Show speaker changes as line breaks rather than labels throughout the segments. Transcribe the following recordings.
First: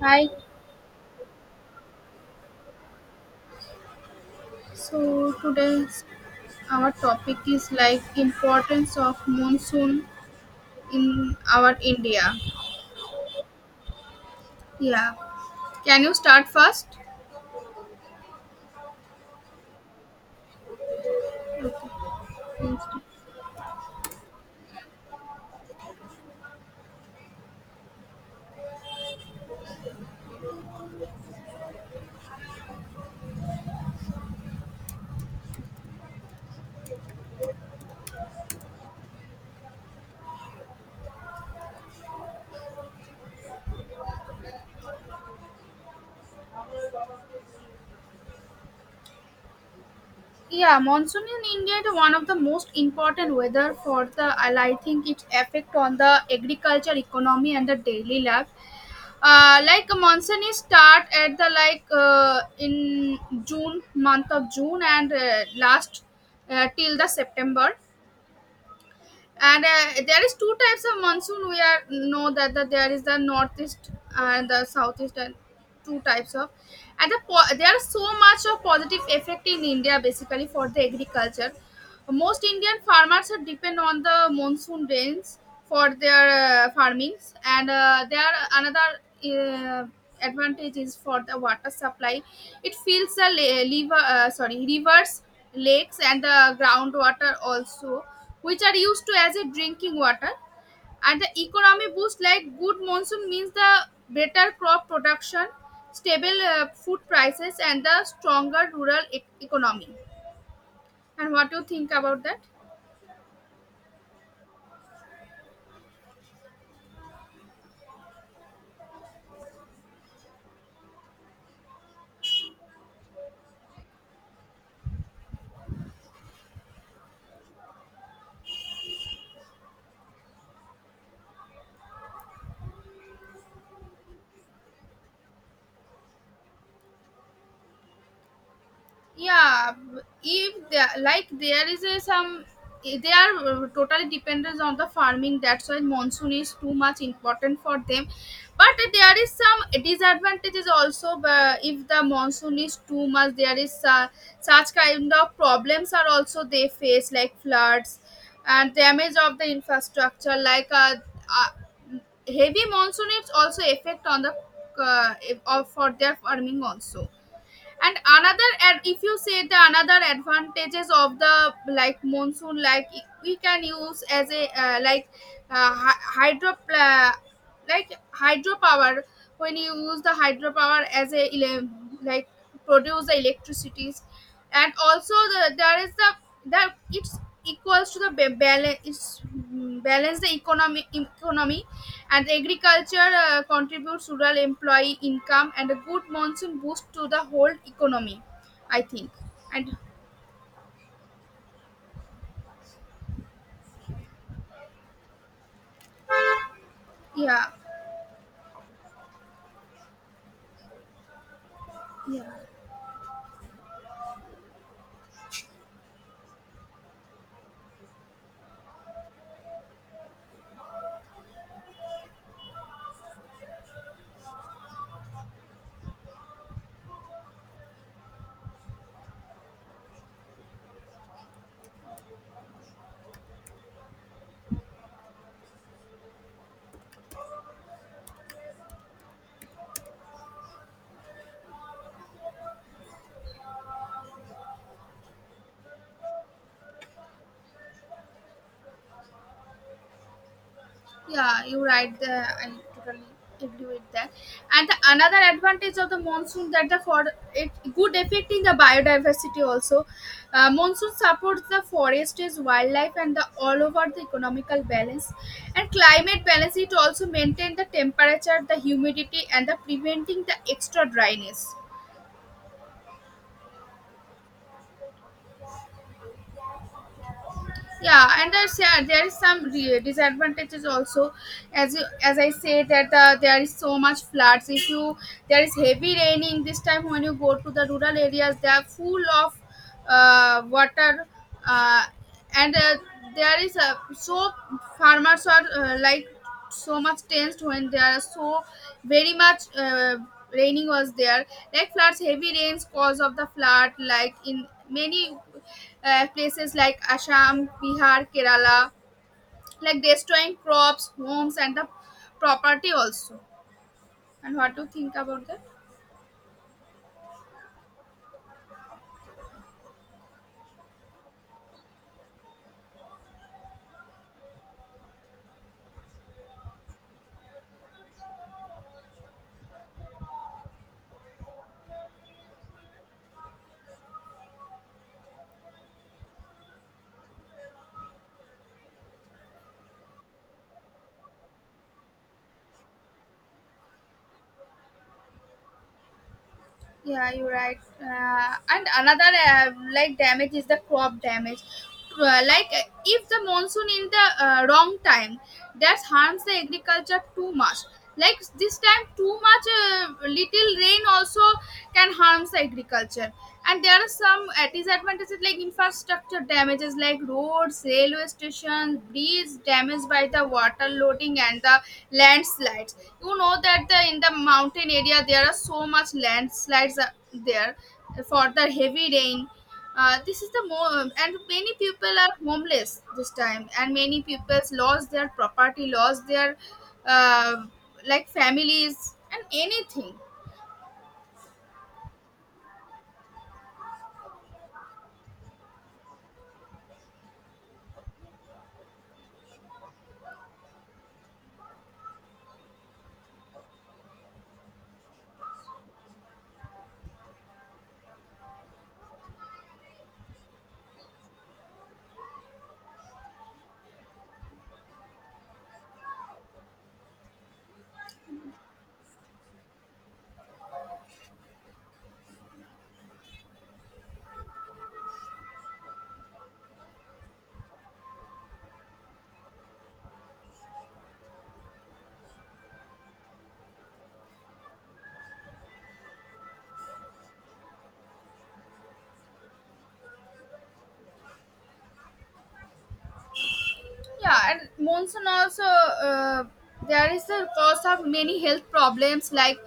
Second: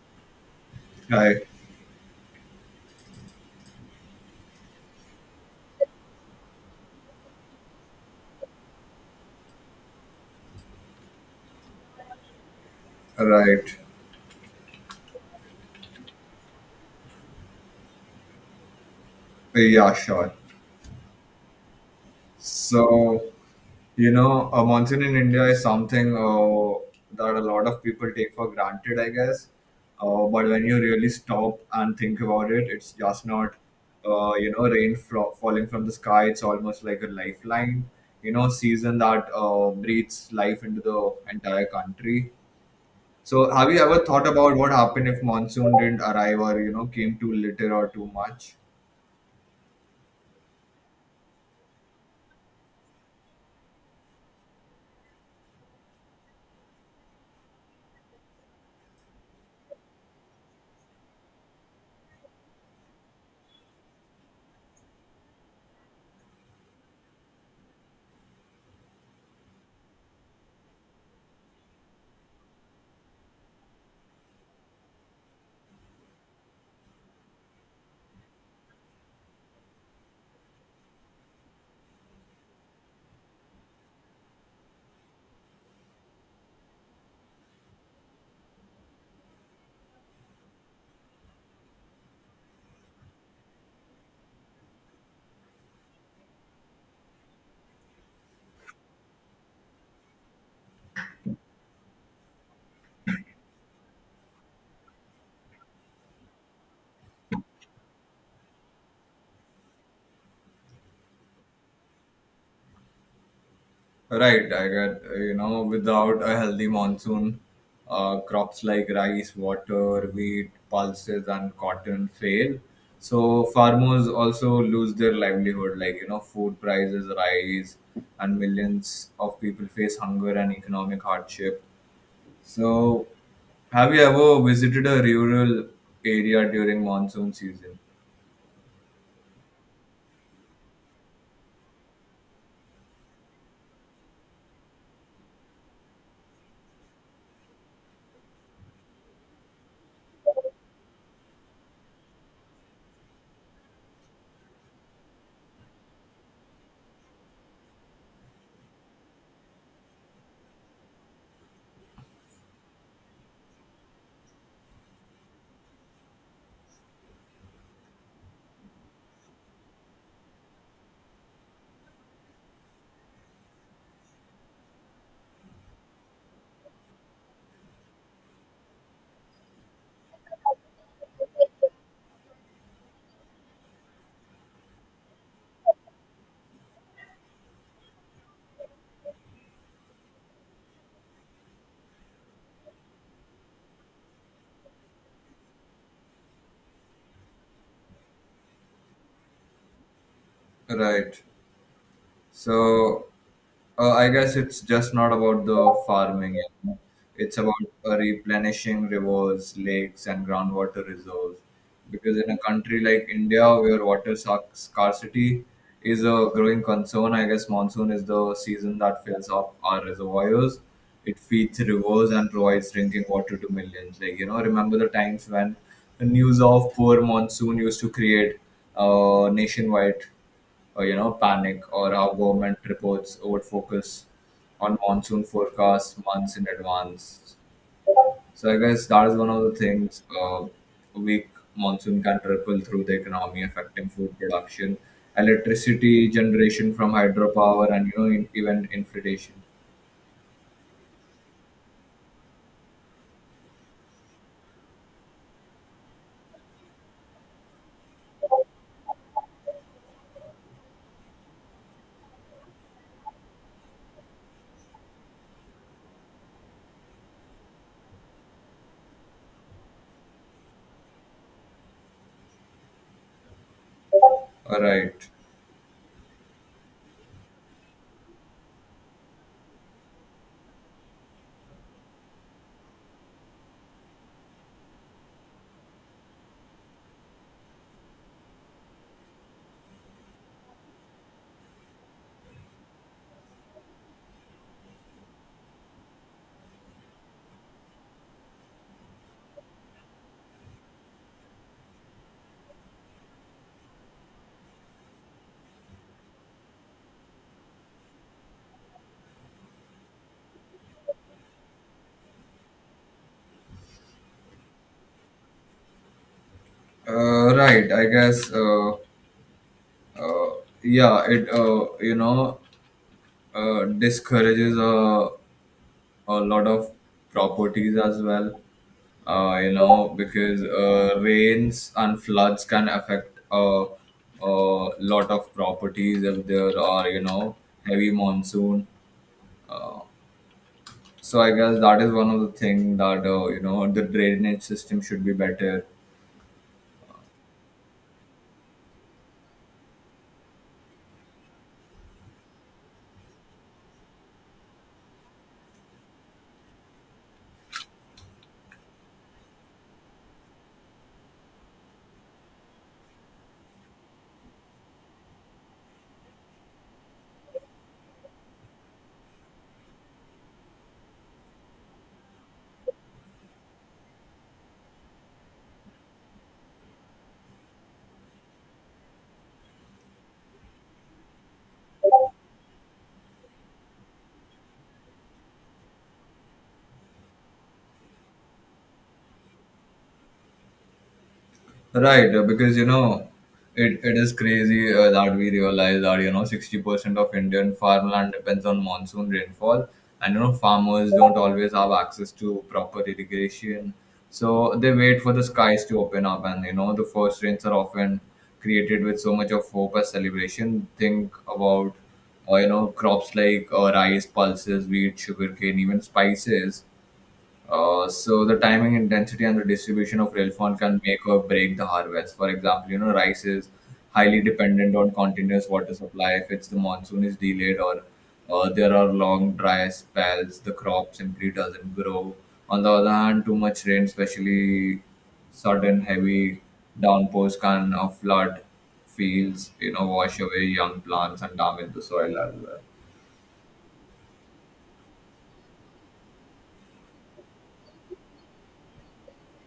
Hi.
Right,
So today's our topic is like importance of monsoon in our India.
right.
Yeah. Can you start first?
Yeah, sure. So, you know, a monsoon in India is something that a lot of people take for granted, I guess. But when you really stop and think about it, it's just not, falling from the sky. It's almost like a lifeline, you know, season that breathes life into the entire country. So, have you ever thought about what happened if monsoon didn't arrive or, you know, came too little or too much?
Yeah, monsoon in India is one of the most important weather for the and I think its effect on the agriculture, economy, and the daily life. Like monsoon is start at the like in June month of June and last till the September and there is two types of monsoon we are know that there is the northeast and the southeast and two types of and the there are so much of positive effect in india basically for the agriculture, most Indian farmers are depend on the monsoon rains for their farmings, and there another uh, advantage is for the water supply. It fills the liver, sorry, rivers, lakes, and the groundwater also, which are used to as a drinking water. And the economy boost like good monsoon means the better crop production, stable food prices, and the stronger rural economy. And what do you think about that?
Right, I get, without a healthy monsoon, crops like rice, water, wheat, pulses, and cotton fail. So farmers also lose their livelihood, like, you know, food prices rise, and millions of people face hunger and economic hardship. So, have you ever visited a rural area during monsoon season?
Yeah, if there, like there is a some, they are totally dependent on the farming, that's why monsoon is too much important for them. But there is some disadvantages also, but if the monsoon is too much there is such kind of problems are also they face like floods and damage of the infrastructure like uh, heavy monsoon is also effect on the uh, for their farming also. And another, and if you say the another advantages of the like monsoon, like we can use as a like uh, hy- hydro pla- like hydropower, when you use the hydropower as a like produce the electricities. And also there is the that it's equals to the balance the economy and agriculture. Contributes rural employee income and a good monsoon boost to the whole economy, I think. And
Right. So I guess it's just not about the farming, you know. It's
yeah.
about replenishing rivers, lakes, and groundwater reserves. Because in a country like India, where scarcity is a growing concern, I guess monsoon is the season that fills up our reservoirs. It feeds rivers and provides drinking water to millions. Like, you know, remember the times when the news of poor monsoon used to create nationwide panic, or how government reports would focus on monsoon forecasts months in advance. So I guess that is one of the things a weak monsoon can trickle through the economy, affecting food production, electricity generation from hydropower, and you know even inflation.
Yeah, you're right. I totally agree with that. And another advantage of the monsoon that the for it good effect in the biodiversity also. Monsoon supports the forests, wildlife, and the all over the economical balance and climate balance. It also maintain the temperature, the humidity, and the preventing the extra dryness.
All right,
Yeah, and there's, yeah, there is some disadvantages also. As you, as I say that the, there is so much floods. If you, there is heavy raining this time, when you go to the rural areas they are full of water, uh, and there is a so, farmers are like so much tensed when there are so very much raining was there. Like floods, heavy rains cause of the flood, like in many places like Assam, Bihar, Kerala, like destroying crops, homes, and the property also. And what do you think about that?
right. I guess uh, yeah. It discourages a lot of properties as well. You know, because rains and floods can affect a lot of properties if there are, you know, heavy monsoon. So I guess that is one of the thing that you know, the drainage system should be better.
Yeah, you're right. And another like damage is the crop damage. If the monsoon in the wrong time, that harms the agriculture too much. Like this time, too much little rain also can harm the agriculture. And there are some disadvantages like infrastructure damages, like roads, railway stations, bridges damaged by the water loading, and the landslides. You know that the in the mountain area there are so much landslides. There, for the heavy rain, this is the more, and many people are homeless this time, and many people's lost their property, lost their uh, like families and anything.
Right, because you know, it is crazy that we realize that you know 60% of Indian farmland depends on monsoon rainfall, and you know farmers don't always have access to proper irrigation, so they wait for the skies to open up, and you know the first rains are often created with so much of hope as celebration. Think about, you know, crops like rice, pulses, wheat, sugarcane, even spices, so the timing, intensity, and the distribution of rail fund can make or break the harvest. For example, you know, rice is highly dependent on continuous water supply. If it's the monsoon is delayed or there are long dry spells, the crop simply doesn't grow. On the other hand, too much rain, especially sudden heavy downpours, can flood fields. You know, wash away young plants and damage the soil as well.
Yeah, and monsoon also, there is the cause of many health problems, like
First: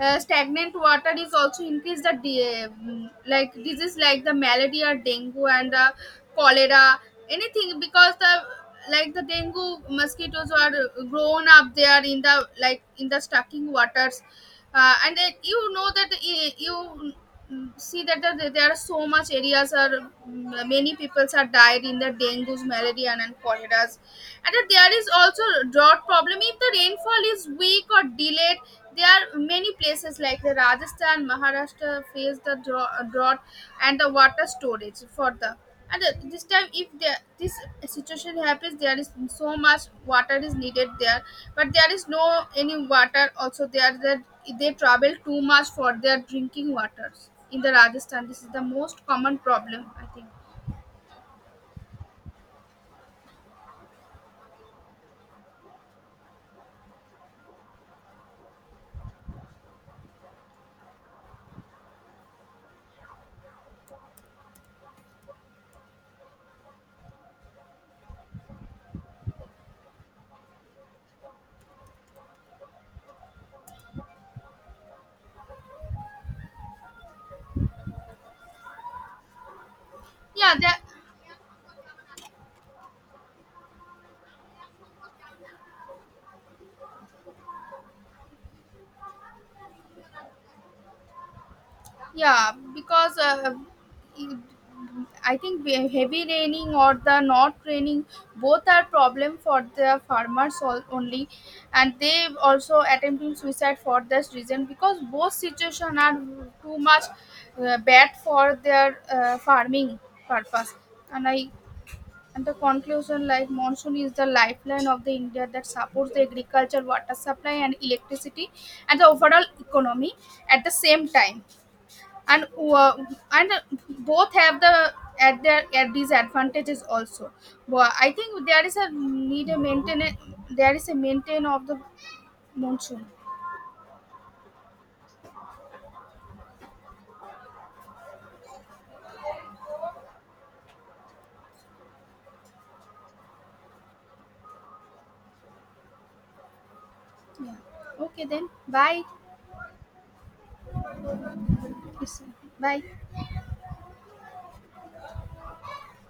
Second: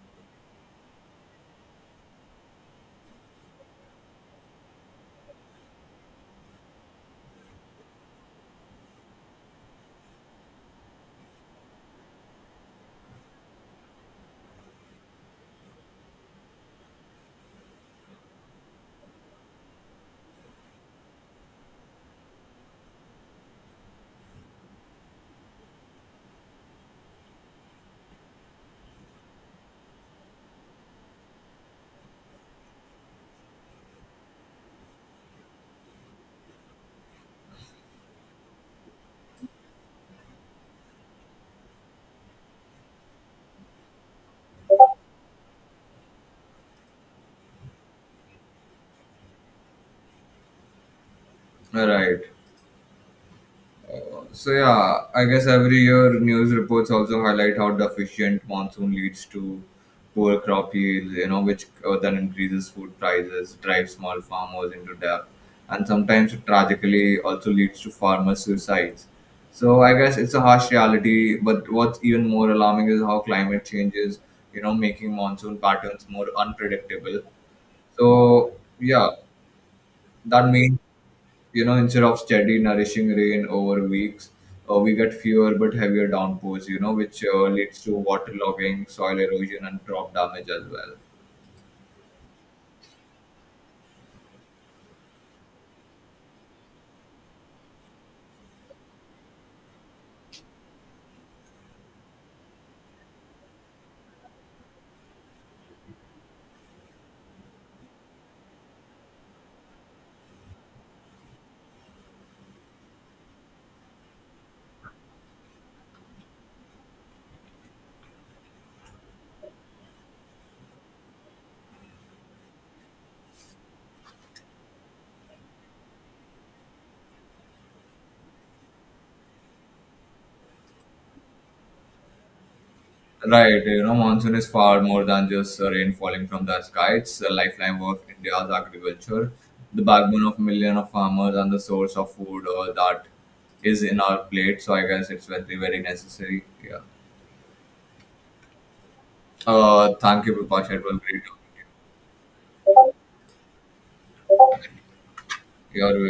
stagnant water is also increase the like disease like the malaria, dengue, and the cholera, anything. Because the, like the dengue mosquitoes are grown up there in the, like in the stocking waters. And it, you know that you, mm, see that the, there are so much areas are, mm, many people are died in the dengue, malaria, and cholera's. And that there is also drought problem. If the rainfall is weak or delayed, there are many places like the rajasthan, maharashtra face the drought. And the water storage for the, and this time if there, this situation happens, there is so much water is needed there, but there is no any water also there, that they travel too much for their drinking waters in the rajasthan. This is the most common problem, I think.
Right. So yeah, I guess every year news reports also highlight how deficient monsoon leads to poor crop yields, you know, which then increases food prices, drives small farmers into debt, and sometimes it tragically also leads to farmer suicides. So I guess it's a harsh reality, but what's even more alarming is how climate change is, you know, making monsoon patterns more unpredictable. So yeah, that
Yeah, there.
means you know, instead of steady nourishing rain over weeks, we get fewer but heavier downpours, you know, which leads to waterlogging, soil erosion, and crop damage as well.
Yeah, because it- I think heavy raining or the not raining both are problem for the farmers only, and they also attempting suicide for this reason, because both situation are too much bad for their farming purpose. And I and the conclusion, like monsoon is the lifeline of the India that supports the agriculture, water supply, and electricity, and the overall economy at the same time. And and both have the at their at these advantages also, but I think there is a need a maintain, there is a maintain of the monsoon.
Right, you know, monsoon is far more than just rain falling from the sky. It's the lifeline of India's agriculture, the backbone of million of farmers, and the source of food that is in our plate. So I guess it's very, very necessary. Yeah,
Yeah, okay, then bye.
thank you, Bipash. It was great talking
Yes, sir. Bye.
to you. You're